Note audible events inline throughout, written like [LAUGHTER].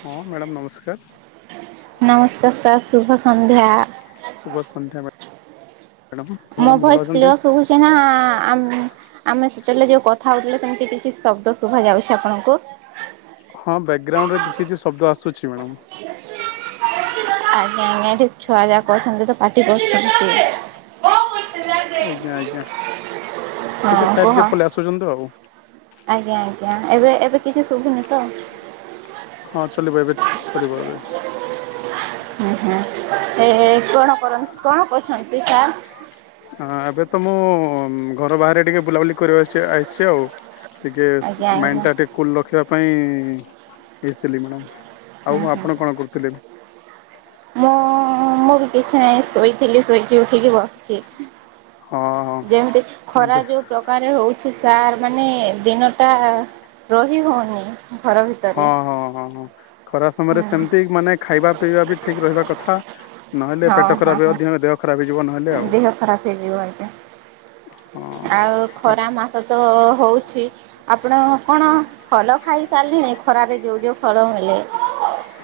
ହଁ ମ୍ୟାଡ଼ମ ନମସ୍କାର। ନମସ୍କାର ସାର୍ ଶୁଭ ସନ୍ଧ୍ୟା। ଶୁଭ ସନ୍ଧ୍ୟା ମ୍ୟାଡ଼ାମ ମ୍ୟାଡ଼ାମ ମୋ ଭଲ ଭଏସ୍ ଅଛନ୍ତି? କ୍ଲିୟର ଶୁଭୁଛି ନା? ହ ଆମେ ସେତେବେଳେ ଯେଉଁ କଥା ହଉଥିଲେ ସେମିତି କିଛି ଶବ୍ଦ ଶୁଭାଯାଉଛି ଆପଣଙ୍କୁ। ହଁ ବ୍ୟାକଗ୍ରାଉଣ୍ଡରେ କିଛି କିଛି ଶବ୍ଦ ଆସୁଛି ମ୍ୟାଡ଼ମ। ଆଜ୍ଞା ଆଜ୍ଞାଠିକ ଛୁଆ ଯା କରଛନ୍ତି ତ ପାଟିିବ। [UNINTELLIGIBLE] ଆଜ୍ଞା ଆଜ୍ଞା ଟିକେ ହଁ ସାଇଟ କୁହ। କି ପଳେଇ ଆସୁଛନ୍ତି ଆଉ ଆଜ୍ଞା ଆଜ୍ଞା ଏବେ ଏବେ କିଛି ଶୁଭୁନି ତ ହଁ ଚଲିବ ଏବେ ଚଲିିବ ଏବେ। ହୁଁ ହୁଁ ଏ କଣ କର କଣ କରୁଛନ୍ତି ସାର୍? ହଁ ଏବେ ତ ମୁଁ ଘର ବାହାରେ ଟିକେ ବୁଲାବୁଲି କରିବା ଆସ ଆସିଛି ଆଉ। ଟିକେ ଆଜ୍ଞା ମାଇଣ୍ଡ ଆଜ୍ଞା ଟା ଟିକେ କୁଲ ରଖିବା। ପାଇଁ ଆସିଥିଲି ମ୍ୟାଡ଼ାମ। ହୁଁ ଆଉ ହ ହୁଁ ଆପଣ କଣ କରୁଥିଲେ? ମୁଁ ମୁଁ କିଛି ନାହିଁ ଶୋଇଥିଲି ଶୋଇକି ଉଠିକି ବସିଛି। ହଁ ହଁ ଯେମିତି ଖରା ଏବେ ଯୋଉ ପ୍ରକାରେ ହଉଛି ସାର୍ ମାନେ ଦିନଟା। ରହି ହଉନି। ଘର ଭିତରେ ହଁ ହଁ ହଁ ହଁ ଖରା ହୁଁ ସମୟରେ ସେମିତି ମାନେ। ଖାଇବା ପିଇବା ବି ଠିକ ରହିବା କଥା। ନହେଲେ ପେଟ ହଁ ହଁ ଖରାପ ହେବ ହଁ ଅଧିକ ଦେହ ଖରାପ ହେଇଯିବ ନହେଲେ ଆଉ ଦେହ ଖରାପ ହେଇଯିବ ଆତେ ହଁ। ଆଉ ଆପ ଖରା ମାସ ତ ହଉଛି ଆପଣ କଣ ଭଲ ଖାଇ ଚାଲିଣି ଖରାରେ ଯେଉଁ ଯେଉଁ ଫଳ ମିଳେ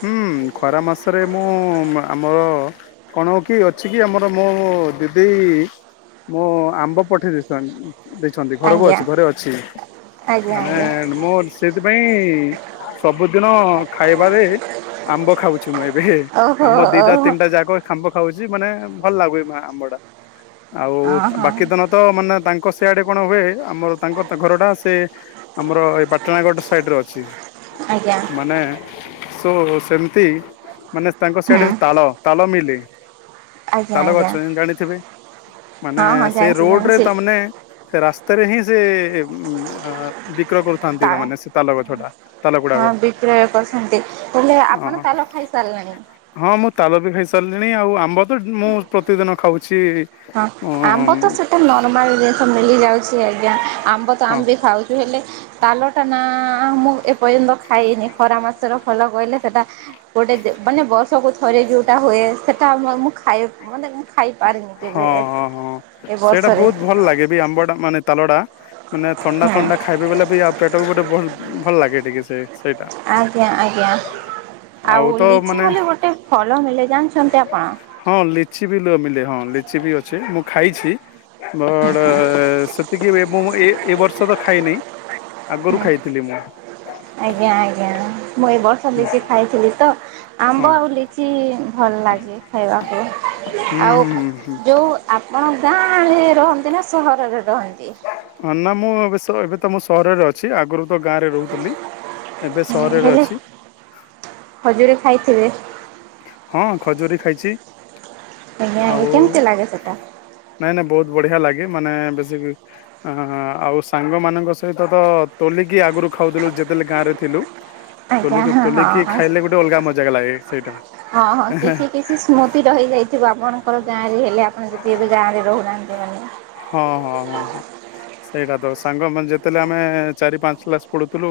ହୁଁ ଖରା ମାସରେ ମୁଁ ଆମର କଣ ହଉ କି ଅଛି କି ଆମର ମୋ ଦିଦି ମୋ ଆମ୍ବ ପଠେଇ ଦେଇ ଦେଇଛନ୍ତି ଘରକୁ ଆଜ୍ଞା ଅଛି ଘରେ ଅଛି ଆଜ୍ଞା ମାନେ ଆଜ୍ଞା ମୁଁ ସେଇଥିପାଇଁ ସବୁଦିନ ଖାଇବାରେ ଆମ୍ବ ଖାଉଛି ମୁଁ ଏବେ ଓହୋ ଆମ ଦିଟା ଓହୋ ତିନିଟା ଯାକ ଖାମ୍ବ ଖାଉଛି ବଟ ମାନେ ଭଲ ଲାଗୁ ମା ଆମ୍ବ ଟା। ଆଉ ହଁ ହଁ ବାକି ଦିନ ତ ମାନେ ତାଙ୍କ କଷିଆଡେ କଣ ହୁଏ ଆମର ତାଙ୍କର ଘରଟା ସେ ଆମର ଏ ପାଟଣାଗଡ଼ ସାଇଡ଼୍ର ଅଛି ଆଜ୍ଞା ମାନେ ସୋ ସେମ ମାନେ ତାଙ୍କ ହୁଁ ସଇଡ ତାଳ ତାଳ ମିଲେ ଆଜ୍ଞା ତାଲ ଆଜ୍ଞା ଗଛ ଜାଣିଥିବେ ମାନେ ହଁ ହଁ ସେ ଜାଣିଛି ରୋଡ ରେ ଜାଣିଛି ତାମାନେ ସେ ରାସ୍ତାରେ ହଁ ସେ ବିକ ବିକ୍ର କରୁନ୍ତି ତାଳ ମାନେ ସେ ତାଲଗଛଟା- ହଁ ବିିକ୍ରୟ କରୁସନ୍ତି। ବୋଇଲେ ଅ ଆପଣ ତାଲ ଖାଇ ସାରିଲେଣି। ସାରିଲେଣି ଆଉ ଆମ୍ବ ତ ମୁଁ ପ୍ରତିଦିନ ଖାଉଛି ହଁ ଅ ଆମ୍ବ ତ ସେଟା ନର୍ମାଲ ଜିନିଷ ମିଳିଯାଉଛି। କିଛି ଆଜ୍ଞା ଆମ୍ବ ତ ହଁ ଆମ୍ ବି ଖାଉଛୁ ହେଲେ ତାଲଟା ନା ମୁଁ ପର୍ଯ୍ୟନ୍ତ ଖାଇଏନି ଖରା ମାସ ର - ଭଲୋ କିଲେ ସେଇଟା ଗୋଟେ ମାନେ ବର୍ଷକୁ ଥରେ ଯୋଉଟା ହୁଏ ସେଟା। ଖାଇ ମ ଟ ଖାଇ ପାରିନି। ହଁ ହଁ ହଁ ସେଇଟା ବହୁତ ଭଲ ଲାଗେ ବି ଆମ୍ବ ଟା ମାନେ ତାଲ। କଡ଼ା। ମାନେ ଥଣ୍ଡା ହୁଁ ଥଣ୍ଡା ଖାଇବା ବଲେ ବି ଆଉ ପେଟ ବି ଗୋଟେ। ଭଲ ଭଲ ଲାଗେ ଟିକେ ସେ। ସେଇଟା ଆଜ୍ଞା ଆଜ୍ଞା ଆଉ ତ ଲିଚି ମାନେ ବୋଲି ଗୋଟେ ଫଲ ମିଳେ ଜାଣିଛନ୍ତି ଆପଣ। ହଁ ଲିଚି ବି ମିଲେ ହଁ ଲିଚି ବି ଅଛି ମୁଁ ଖାଇଛି। ବଡ଼-ଅ-ଅ ସେ ଏତିକି ମୁଁ ଏ ଏ ବର୍ଷ ତ ଖାଇନି ଆଗରୁ ହୁଁ ଖାଇଥିଲି ମୁଁ। ଆଜ୍ଞା ଆଜ୍ଞା ମୁଁ ଏ ବର୍ଷ ହଁ ଲିଚି ଖାଇଥିଲି ତ ଆମ୍ବ ଆଉ ଲିଚି-ଚି-ଚି। ଭଲ ଲାଗେ ଖାଇବା କୁ ହୁଁ ଆଉ ହୁଁ ହୁଁ ଯେଉଁ ଆପଣ ଗାଁରେ-ରେ-ରେ ରହନ୍ତି ନା ସ ସହର ରେ ନା ମୁଁ ଏବେ ଏବେ ତ ମୁଁ ସ ସହରରେ ଅଛି ଆଗରୁ ଗାଁରେ ରହୁଥିଲି ଏବେ ସହରରେ ହେଲେ ଅଛି। ଖଜୁରୀ ଖାଇଥିବେ। ହଁ ଖଜୁରୀ ଖାଇଛି। ଆଜ୍ଞା ଆଜ୍ଞା ଆଉ କେମିତି ଲାଗେ ସେଟା? ନାଇଁ ନାଇଁ ବହୁତ ବଢିଆ ଲାଗେ ମାନେ ବ। ଆଉ ସାଙ୍ଗ ମାନଙ୍କ ସହିତ ତ ତୋଲିକି ଆଗରୁ। ଖାଉଥିଲୁ ଯେତେବେଳେ ଗାଁରେ ଥିଲୁ। ଆଜ୍ଞା ହଁ ତୋଲିକି ହଁ। ଖାଇଲେ ଗୋଟେ ଅଲଗା ମଜାା ଲାଗେ ସେଇଟା। ହଁ ହଁ କିଛି କିଛି ସ୍ମୃତି ରହିଯାଇଥିବ ଆମ। ର ଗାଁ ରେ ହେଲେ ଆପଣ ଦିଦି ବି ଗାଁ ରେ ରହୁନାହାନ୍ତି ମାନେ। ହଁ ହଁ ହଁ ହଁ। ସେଇଟା ତ ସାଙ୍ଗମାନେ ଯେତେବେଳେ ଆମେ ଚାରି ପାଞ୍ଚ କ୍ଲାସ୍ ପଢ଼ୁଥିଲୁ।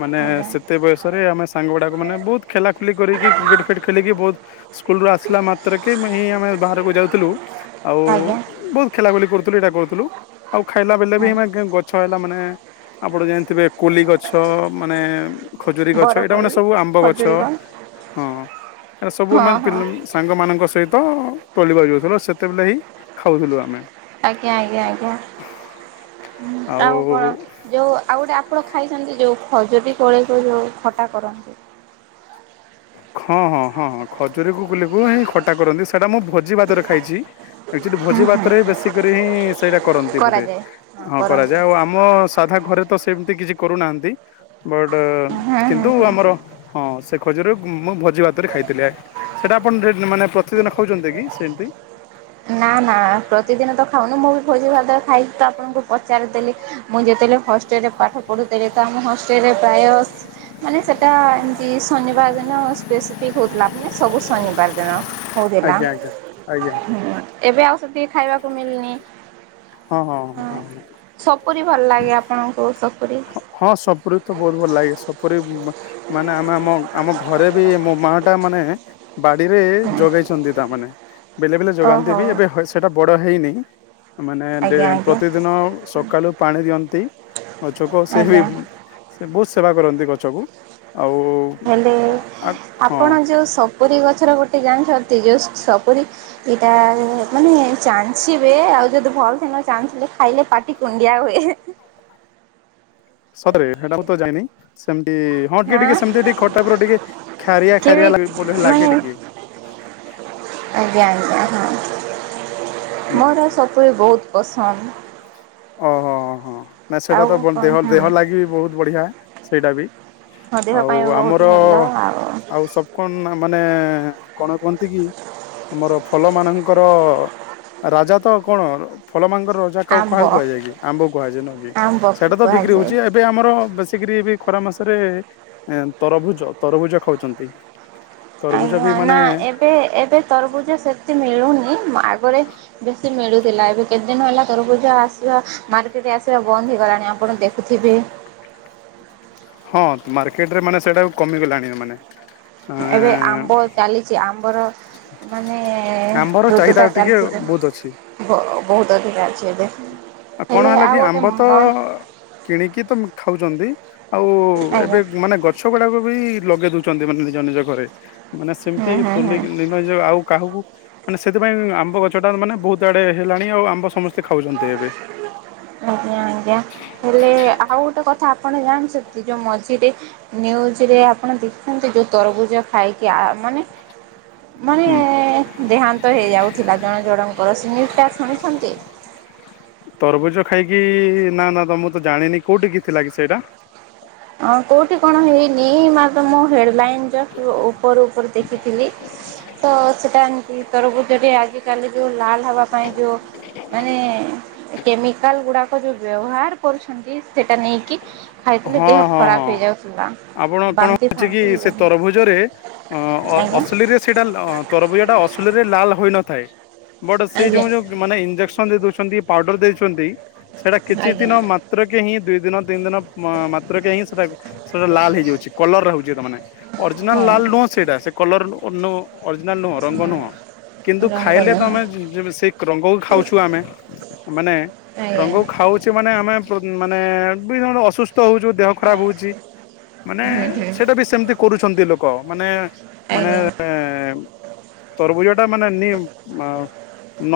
ମାନେ ଆଜ୍ଞା ସେତେ ବୟସରେ ଆମେ ସାଙ୍ଗ ଗୁଡା। ମାନେ ବହୁତ। ଖେଲା ଖୁଲି କରିକି କ୍ରିକେଟ ଫିକେଟ ଖେଲିକି ବହୁତ ସ୍କୁଲ୍ ରୁ ଆସିଲା ମାତ୍ରକ କି ହିଁ ଆମେ। ବାହାରକୁ ଯାଉଥିଲୁ ଆଉ ଆଜ୍ଞା ବହୁତ ଖେଲା ଖୁଲି କରୁଥିଲୁ ଏଇଟା କରୁଥିଲୁ ଆଉ ଖାଇଲା ବେଳେ ବି ହଁ ଏମା ଗଛ। ତା ମାନେ ଆପଣ ଜାଣିଥିବେ କୋଲି ଗଛ ମାନେ ଖଜୁରୀ ଗଛ ଏଇଟା ବରକୋଳି ମାନେ ସବୁ ଆମ୍ବ ଗଛ ଖଜୁରୀ କଣ ହଁ ଏଇଟା ସବୁ ହଁ ଆମେ ହଁ ସାଙ୍ଗମାନଙ୍କ ସହିତ [UNINTELLIGIBLE] ସେତେବେଳେ ହିଁ ଖାଉଥିଲୁ ଆମେ। ଆଜ୍ଞା ଆଜ୍ଞା ଆଜ୍ଞା ଆଉ କଣ ଯୋଉ ଆଉ ଗୋଟେ ଆପଣ ଖାଇଛନ୍ତି ଯେଉଁ ଖଜୁରୀ କୋଳିକୁ ଯେଉଁ ଖଟା କରନ୍ତି। ହଁ ହଁ ହଁ ହଁ ଖଜୁରୀକୁ ଖଟା କରନ୍ତି ସେଇଟା ମୁଁ ଭୋଜି ଭାତରେ ଖାଇଛି ଆକଚୁଲି ଭୋଜି ଭାତରେ ବେଶୀ କରି ହିଁ ସେଇଟା କରନ୍ତି ବୋଧେ କରାଯାଏ ହଁ କରନ୍ତି କରାଯାଏ ଆଉ ଆମ ସାଧା ଘରେ ତ ସେମିତି କିଛି କରୁନାହାନ୍ତି ବଟ ହୁଁ ହୁଁ କିନ୍ତୁ ହୁଁ। ଆମର ହଁ ଖଜରୁ ମୁଁ ଭଜ ଜଉ ଆକାରେ ଖାଇଥିଲେ ସେଇଟା ଆପଣା ରେ ମାନେ କିଛିଦିନ ଖାଉଛନ୍ତି କି ସେମତି? ନା ନା ପ୍ରତିଦିନ ତ ଖାଉନି ମୁଁ ବି ଭୋଜି ଭାତ ରେ ଖାଇଚି ତ ଆପଣଙ୍କୁ ପଚାରିଦେଲି ମୁଁ ଯେତେବେଳେ ହଷ୍ଟେଲରେ ପାଠ ପଢୁଥିଲି ତ ଆମ ହଷ୍ଟେଲରେ ପ୍ରାୟ ମାନେ ସେଟା ଏମିତି ଶନିବାର ଦିନ ସ୍ପେସିଫିକ ହଉଥିଲା ମାନେ ସବୁ ଶନିବାର ଦିନ। ହଉଥିଲା ଆଜ୍ଞା ଆଜ୍ଞା ଆଜ୍ଞା। ହୁଁ ଏବେ ଆଉ ସେତିକି ଖାଇବାକୁ ମିିଲନି ହଁ ସପୁରି ଭଲ ଲାଗେ ଆପଣଙ୍କୁ ସପୁ ହଁ ହଁ ସପୁରୀ ତ ବହୁତ ଭଲ ଲାଗେ ସପୁରୀ ମ ମାନେ ନ ମା ମ ଆମ ଘରେ ବି ମୋ ମା ଟା ମାନେ ବାଡିରେ ଯଗେଇଛନ୍ତି ତା ମାନେ [INAUDIBLE] ବେଲେ ବେଲେ ଯୋଗାନ୍ତି ବି ଓହୋ। ଏବେ ହ ସେଇଟା ବଡ଼ ହେଇନି ମାନେ ଡେ ଆଜ୍ଞା ଆଜ୍ଞା ପ୍ରତିଦିନ ସକାଲୁ ପାଣି ଦିଅନ୍ତି। ପଛକୁ ଆଉ ସେ ବି ଆଜ୍ଞା ସେ ବହୁତ ସେବା କରନ୍ତି ଗଛକୁ। ଆଉ ହେଲେ ହଁ ଆପଣ ଯୋଉ ସପୁରୀ ଗଛର ଗୋଟେ ଜାଣିଛନ୍ତି ଯଉ ସ ସପୁରୀ ଏଇଟା ମାନେ ଚାଞ୍ଚିବେ ଆଉ ଯଦି ଭଲ ସେ ନ ଚାଞ୍ଚିଲେ ଖାଇଲେ ପାଟି କୁଣ୍ଡିଆ ହୁଏ। ସତରେ ସେଟା ମୁଁ ତ ଜାଣିନାହିଁ ସେମ ହାଁ ଖାରିଆ କିଏ ଖାରିଆ ବୋଲି ବି ଲାଗେ ମାନେ ଟିକେ ଆଜ୍ଞା ଆଜ୍ଞା ହଁ ହୁଁ ମୋର ସପୁରୀ ବହୁତ ପସନ୍ଦ ହଁ। ଓହୋ ହ ହଁ। ନା ସେଇଟା ତ ବ ଦେହ କଣ ଦେହ ହୁଁ ଲାଗି ବି ବହୁତ ବଢିଆ। ସେଇଟା ବି ମୋ ଦେହ ଆଉ ପାଇଁ ବହୁତ ଭଲ ଆମର-ର-ର ଆଉ ସବ କଣ ମାନେ ମାନେ-ଏ-ଜ କଣ କହନ୍ତି କି ଆମର ଫଲ ମାନଙ୍କର-ର-ର ରାଜା ତ କଣ ଫଲ ମାନଙ୍କର ର ଆମ୍ବ କାହାକୁ କୁହାଯାଏ କି ଆମ୍ବ କୁହାଯାଏ ନ କି ଆମ୍ବକୁ ସେଇଟା ତ ବିକ୍ରି କୁହାଯାଏ। ହଉଛି ଏବେ ଆମର ବେଶୀକିରି ବି ଖରା ମାସରେ। ଏ ତରଭୁଜ ତରଭୁଜ ଖାଉଛନ୍ତି। ତରଭୁଜ ବି ଆଜ୍ଞା ନା ମାନେ ଏବେ ଏବେ ତରଭୁଜ ସେତେ ମିଳୁନି ମୁଁ ଆଗ ବରେ ବେଶୀ ମିଳୁଥିଲା ଏବେ କେତେ ଦିନ ହେଲା ତରଭୁଜ ଆସିବା ମାରକେଟ ଆସିବା ବନ୍ଦ ହେଇଗଲାଣି ଆପଣ ଦେଖୁଥିବେ। ହଁ ମାର୍କେଟ ରେ ମାନେ ସେଇଟା କମିଗଲାଣି ମାନେ। ଏବେ ଆମ୍ବ ଚାଲିଛି ଆମ୍ବର ମାନେ- ଏ-ଏ ଆମ୍ବର ଋତୁ ଚାହିଦା ଟା ଟିକେ ଚାଲିଛି ବହୁତ ଅଛି ବ ବହୁତ ଅଧିକା ଅଛି ଏବେ କଣ ହେଲେ ହେଲା କି ଆଉ ଆମ୍ବ ଗୋଟେ ତ କଣ ଆଉ-ଉ-ଉ ଏବେ ମାନେ ଗଛ ଗୁଡାକ ବି ଲଗେଇ ଦଉଛନ୍ତି ମାନେ ନିଜ ନିଜ ଘରେ। ମାନେ ସେମିତି ହୁଁ ହୁଁ ହୁଁ ତୋଲେଇ କି ନେଇ ନା ଯାଅ ଆଉ। କାହାକୁ ମାନେ ସେଥିପାଇଁ ଆମ୍ବ ଗଛ ଟା ମାନେ ବହୁତ ଆଡେ ହେଲାଣି ଆଉ ଆମ୍ବ ସମସ୍ତେ ଖାଉଛନ୍ତି ଏବେ। ଆଜ୍ଞା ଆଜ୍ଞା ହେଲେ ଆଉ ଗୋଟେ କଥା ଆ ଆପଣ ଯାଣିଛନ୍ତି ଯୋଉ ମଝିରେ ନିଉଜରେ ଆପଣ ଦେଖନ୍ତି ଯୋଉ ତରଭୁଜ ଖାଇକି ଆ ମାନେ। ମାନେ ହୁଁ ଦେହାନ୍ତ ହେଇଯାଉଥିଲା ଜଣେ ଜଣଙ୍କର ସେ ନ୍ୟୁଜ୍ ଟା ଶୁଣିଛନ୍ତି? ତରଭୁଜ ଖାଇକି ନା ନା ତ ମୁଁ ତ ଜାଣିନି କୋଉଠି କି ଥିଲା କି ସେଇଟା? ହଁ କୋଉଠି କଣ ହେଇନି ମା। ମୁଁ ହେଡଲାଇନ୍। ଉପର ଉପର ଦେଖିଥିଲି ତ ସେଟା। ଇ ତରଭୁଜଟିଏ ଯଦି ଆଜିକାଲି ଯୋଉ ଲାଲ। ଖାଇବା ପାଇଁ ଯେଉଁ ମାନେ। କେମିକାଲ ଗୁଡାକ ଯୋଉ ବ୍ୟବହାର କରୁଛନ୍ତି। ସେଇଟା ନେଇକି ଖାଇଥିଲେ। ହଁ ହଁ ଖରାପ ହଁ ହେଇଯାଉଥିଲା ଆପଣ କଣ ବାନ୍ତି ହଉଛି କି ଫାନ୍ତି ସେ ଆଜ୍ଞା। ତରଭୁଜରେ ଆଜ୍ଞା ଅସଲିରେ ସେଇଟା ତରଭୁଜ ଟା ଅସ୍ଲିରେ ଲାଲ୍। ଭଲ ହୋଇ ନଥାଏ। ବଟ୍ ସେଇ ଯୋଉ ଯୋଉ ମାନେ ଇଂଜେକସନ। ଦଉଛନ୍ତି ପାଉଡର ଦେଉଛନ୍ତି। ସେଇଟା କିଛି ଦିନ ଆଜ୍ଞା ମାତ୍ରକେ ହିଁ। ଦୁଇଦିନ ତିନି ଦିନ ମାତ୍ରକେ ହିଁ ସେଟା ସେଟା ଲାଲ ହେଇଯାଉଛି କଲରରେ ହଉଛି ତା ମାନେ ଅରିଜିନାଲ ହଁ ଲା୍ଲ ନୁହଁ ସେଇଟା ସେ କଲର ଓ ନୋ ଅରିଜିନାଲ ନୁହଁ ରଙ୍ଗ ନୁହଁ କିନ୍ତୁ ହଁ ରଙ୍ଗ ଖାଇଲେ ନୁହଁ ତମେ ସେଇ ରଙ୍ଗକୁ ଖାଉଛୁ ଆମେ ମାନେ ଆଜ୍ଞା ରଙ୍ଗକୁ ଖାଉଛେ ମାନେ ଆମେ ମାନେ ମାନେ ବି ଅସୁସ୍ଥ। [UNINTELLIGIBLE] ଦେହ ଖରାପ ହଉଛି ମାନେ ହୁଁ ହୁଁ ସେଇଟା ବି ସେମିତି କରୁଛନ୍ତି ଲୋକ। କ ମାନେ ମାନେ ଆଜ୍ଞା। ଏ-ଏ ତରଭୁଜ ଟା ମାନେ ନି ମା ନ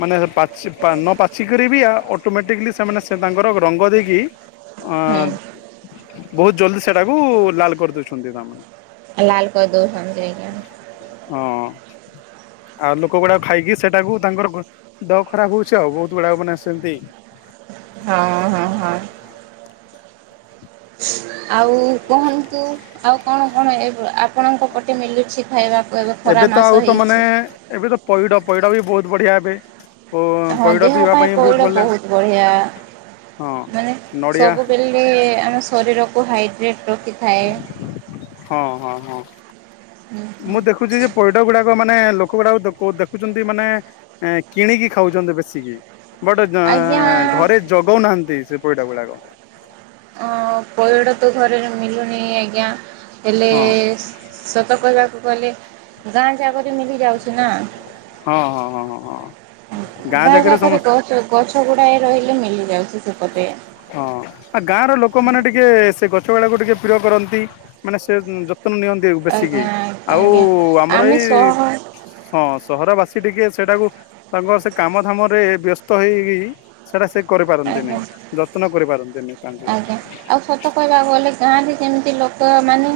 ମାନେ ପାଚି ନ ପାଚିକିରୀ ବି ଅଟୋମେଟିକିଲି ସେମାନେ ତାଙ୍କର ରଙ୍ଗ ଦେଇକି ହୁଁ ବହୁତ ଜଲଦି ସେଟାକୁ ଲାଲ କରିଦଉଛନ୍ତି ତାମାନେ ଲାଲ କରିଦଉଛନ୍ତି ହଁ। । ଆଉ ଲୋକ ଗୁଡାକ ଖାଇକି ସେଟାକୁ ତାଙ୍କର ଦେହ ଖରାପ ହଉଛି ଆଉ ବହୁତ ଗୁଡାକ ମାନେ ସେମିତି ହଁ ହଁ ହଁ ହଁ ଆଉ କୁହନ୍ତୁ ଆଉ କଣ? କଣ ଏ ଆପଣଙ୍କ ପଟେ ମିଲୁଛି? ଖାଇବାକୁ ଖରା ଏବେ ତ ମାସ ଆଉ ତ ମାନେ ହେଇଛି। ଏବେ ତ ପଇଡ ପଇଡ ବି ବହୁତ। ବଢିଆ ଏବେ ଓ ହଁ ପଇଡ ଦେହ ପିଇବା ପାଇଁ ପଇଡ଼ ଭଲ ବହୁତ ବଢିଆ ହଁ ମାନେ ନଡିଆ ସବୁବେଲେ ଆମ ଶରୀର ତୁ ହାଇଡ୍ରେ୍ ହଁ ହଁ ହଁ ମୁଁ ଦେଖୁଛି ଯେ ପଇଡ ଗୁଡାକ ମାନ ମାନେ ଲୋକ ଗୁଡାକୁ ଦେଖୁଛନ୍ତି ମାନେ କିଣିକି ଖାଉଛନ୍ତି ବେଶୀକି ବଟେ ଗ୍ନଁ ଆଜ୍ଞା ଘରେ ଜଗଉନାହାନ୍ତି ସେ ପଇଡ ଗୁଡାକ। ଅଁ ପଇଡ଼ ତ ଘରେରେ ମିିଲୁନି ଆଜ୍ଞା [UNINTELLIGIBLE] ହେଲେ ହଁ ଶ୍ ସତ କହିବାକୁ ଗଲେ ଗାଁ କୁ ଆଗ ତ ମୁଁ ବି ଯାଉଛି ନା ହଁ ହଁ ହଁ ହଁ ହଁ ଗାଁ ବାଁ ଜାଗାରେ ପାଖରେ ସମସ୍ତ ଗଛ ଗଛ ଗୁଡାଏ ରହିଲେ ମିଳି ଯାଉଛି। [UNINTELLIGIBLE] ହଁ ଆଉ ଗାଁ ର ଲୋକମାନେ ଟିକେ ସେ ଗଛ୍ ଛୋଟପିଲାକୁ ଟିକେ ପ୍ରିୟ କରନ୍ତି ମାନେ ସେ ଯତ୍ନ ନିଅନ୍ତି ବେଶିକି ଆଜ୍ଞା ଆଉ ଆଜ୍ଞା ଆମର ଆମେ ଏଇ ସହ ହଁ ସହରବାସୀ ଟିକେ ସେଟାକୁ ତାଙ୍କର ସେ କାମଧାମ ରେ ବ୍ୟସ୍ତ ହେଇକି ସେଇଟା ସେ କରିପାରନ୍ତି ଆଜ୍ଞା। ନାହିଁ। ଯତ୍ନ କରିପାରନ୍ତି। ଆଜ୍ଞା ଆଉ ସତ କହିବାକୁ ଗଲେ ଗାଁ ର କେମିତି ଲୋକ ତ ମାନେ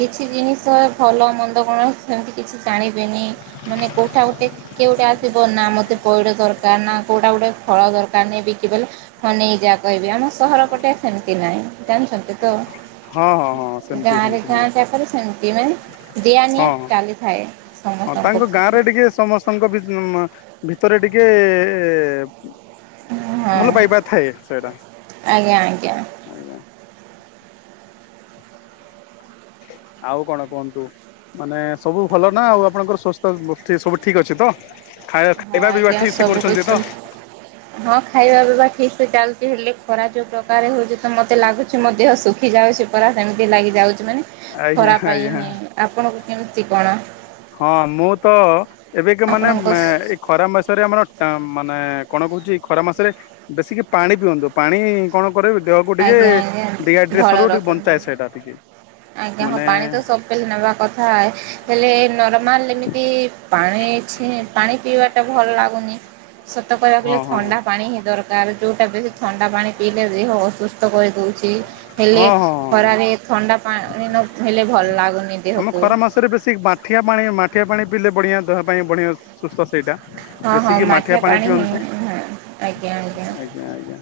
କିଛି ଜିନିଷ ଭଲ ମନ୍ଦ କଣ ସେମିତି କିଛି ଜାଣିବେନି ମାନେ କେଉଁଟା ଗୋଟେ କେଉଁଟେ ଆସିବ ନା ମୋତେ ପଇଡ଼ ଦରକାର ନା କେଉଁଟା ଗୋଟେ ଫଳ ଦରକାର ନାହି ବିକିବଲେ ହନେଇକ ଯାହା କହିବେ ଆମ ସହର କଣ ସତ୍ [UNINTELLIGIBLE] ତ ହଁ ହଁ ହଁ ସେମିତି ଗାଁରେ ସେମିତି ଗାଁ ହଁ ଜାକରେ ସେମିତି ମାନେ ଦିଆ ହଁ ନିିଆ ଚାଲିଥାଏ ହଁ ସମସ୍ତଙ୍କ ତାଙ୍କ ଗାଁ ପଟେ। ରେ ଟିକେ ସମସ୍ତଙ୍କ ବି ଭିତରେ ଟିକେ ହଁ ଭଲ ପାଇବା ଆଜ୍ଞା ଥାଏ ସେଇଟା ଆଜ୍ଞା ଆଜ୍ଞା ଆଉ କଣ କୁହନ୍ତୁ ମାନେ ସବୁ ଭଲ ନା ଆଉ ଆପଣଙ୍କର ସ୍ୱାସ୍ଥ୍ୟ ସୁସ୍ଥି ସବୁ ଠିକ ଅଛି ତ ଖାଇବା ହଁ ଖାଇବା ପିଇବା ଆଜ୍ଞା ଠିକ୍ ସେ ସବୁ କରୁଛନ୍ତି ତ? କିଛି ହଁ ଖାଇବା ପିଇବା ଠିକ ସେ ଚାଲ ହେଲେ ଖରା ଯୋଉ ପ୍ରକାର ହଉଛି ତ ମତେ ଲାଗୁଛି ମୋ ଦେହ ଶୁଖି ଯାଉଛି ପରା ସେମିତି ଲାଗି ଯାଉଛି ମାନେ ଆଜ୍ଞା ଖରା ପାଇଁ ଆଜ୍ଞା ହି ଆପଣ କେମିତି କଣ? ହଁ ମୁଁ ତ ଏବେ କି ମାନେ ଆପଣଙ୍କ ଏଇ ଖରା ମାସରେ ଆମର ମାନେ କଣ କହୁଛି ଖରା ମାସରେ ବେଶିକି ପାଣି ପିଅନ୍ତୁ ପାଣି କଣ? କରେ ଦେହକୁ ଟିକେ ଆଜ୍ଞା ଆଜ୍ଞା ଫଳ ଡିହାଇଡ୍ରେସନରୁ ଟିକେ ରଖୁ ବଞ୍ଚାଏ ସେଇଟା ଟିକେ ଆଜ୍ଞା ହଁ ମାନେ ପାଣି ତ ସବ ନେବା କଥା ହେଲେ ନର୍ ମାରିଲେମିତି ପାଣିଛି ପାଣି ପିଇବା ଟା ଭଲ ଲାଗୁନି ସତ କହିବାକୁ ହଁ ଗଲେ ହଁ ଥଣ୍ଡା ହଁ ପାଣି ହିଁ ଦରକାର ତାର ଯେଉଟା ବେଶୀ ଥଣ୍ଡା ପାଣି ପିଇଲେ ବିି ହଉ ସୁସ୍ଥ କରି ଉଛି ହେଲେ ହଁ ହଁ ହଁ। ଖରାରେ ଥଣ୍ଡା ପାଣି ନ ହେଲେ ଭଲ ଲାଗୁନି ଆମ ଦେହକୁ ଖରା ମାସରେ ବେଶୀ ମାଠିଆ ପାଣି ମାଠିଆ ପାଣି ପିଇଲେ ବଢିଆଁ ଦେହ ପାଇଁ ବଢିଆଁ ସୁସ୍ଥ ସେଇଟା ହଁ ହଁ ବେଶିକି ମାଠିଆ ପାଣି ହିଁ ପିଅନ୍ତୁ ହଁ ଆଜ୍ଞା ଆଜ୍ଞା ଆଜ୍ଞା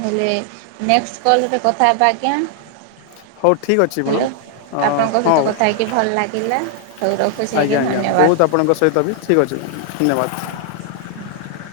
ହେଲେ ନେକ୍ସଟ କଲରେ କଥା ହେବା ଆଜ୍ଞା ହଉ ଠିକ ଅଛି ହ୍ୟାଲୋ। ମ୍ୟାଡ଼ମ୍ ଆପଣଙ୍କ ସହିତ ହଉ କଥା ହେଇକି ଭଲ ଲାଗିଲା ହଉ ରଖୁଛି ଆଜ୍ଞା ଆଜ୍ଞା ଧନ୍ୟବାଦ। ବହୁତ ଆପଣଙ୍କ ସହିତ ବି ଠିକ୍ ଅଛି୍ ମାମ୍ ଧନ୍ୟବାଦ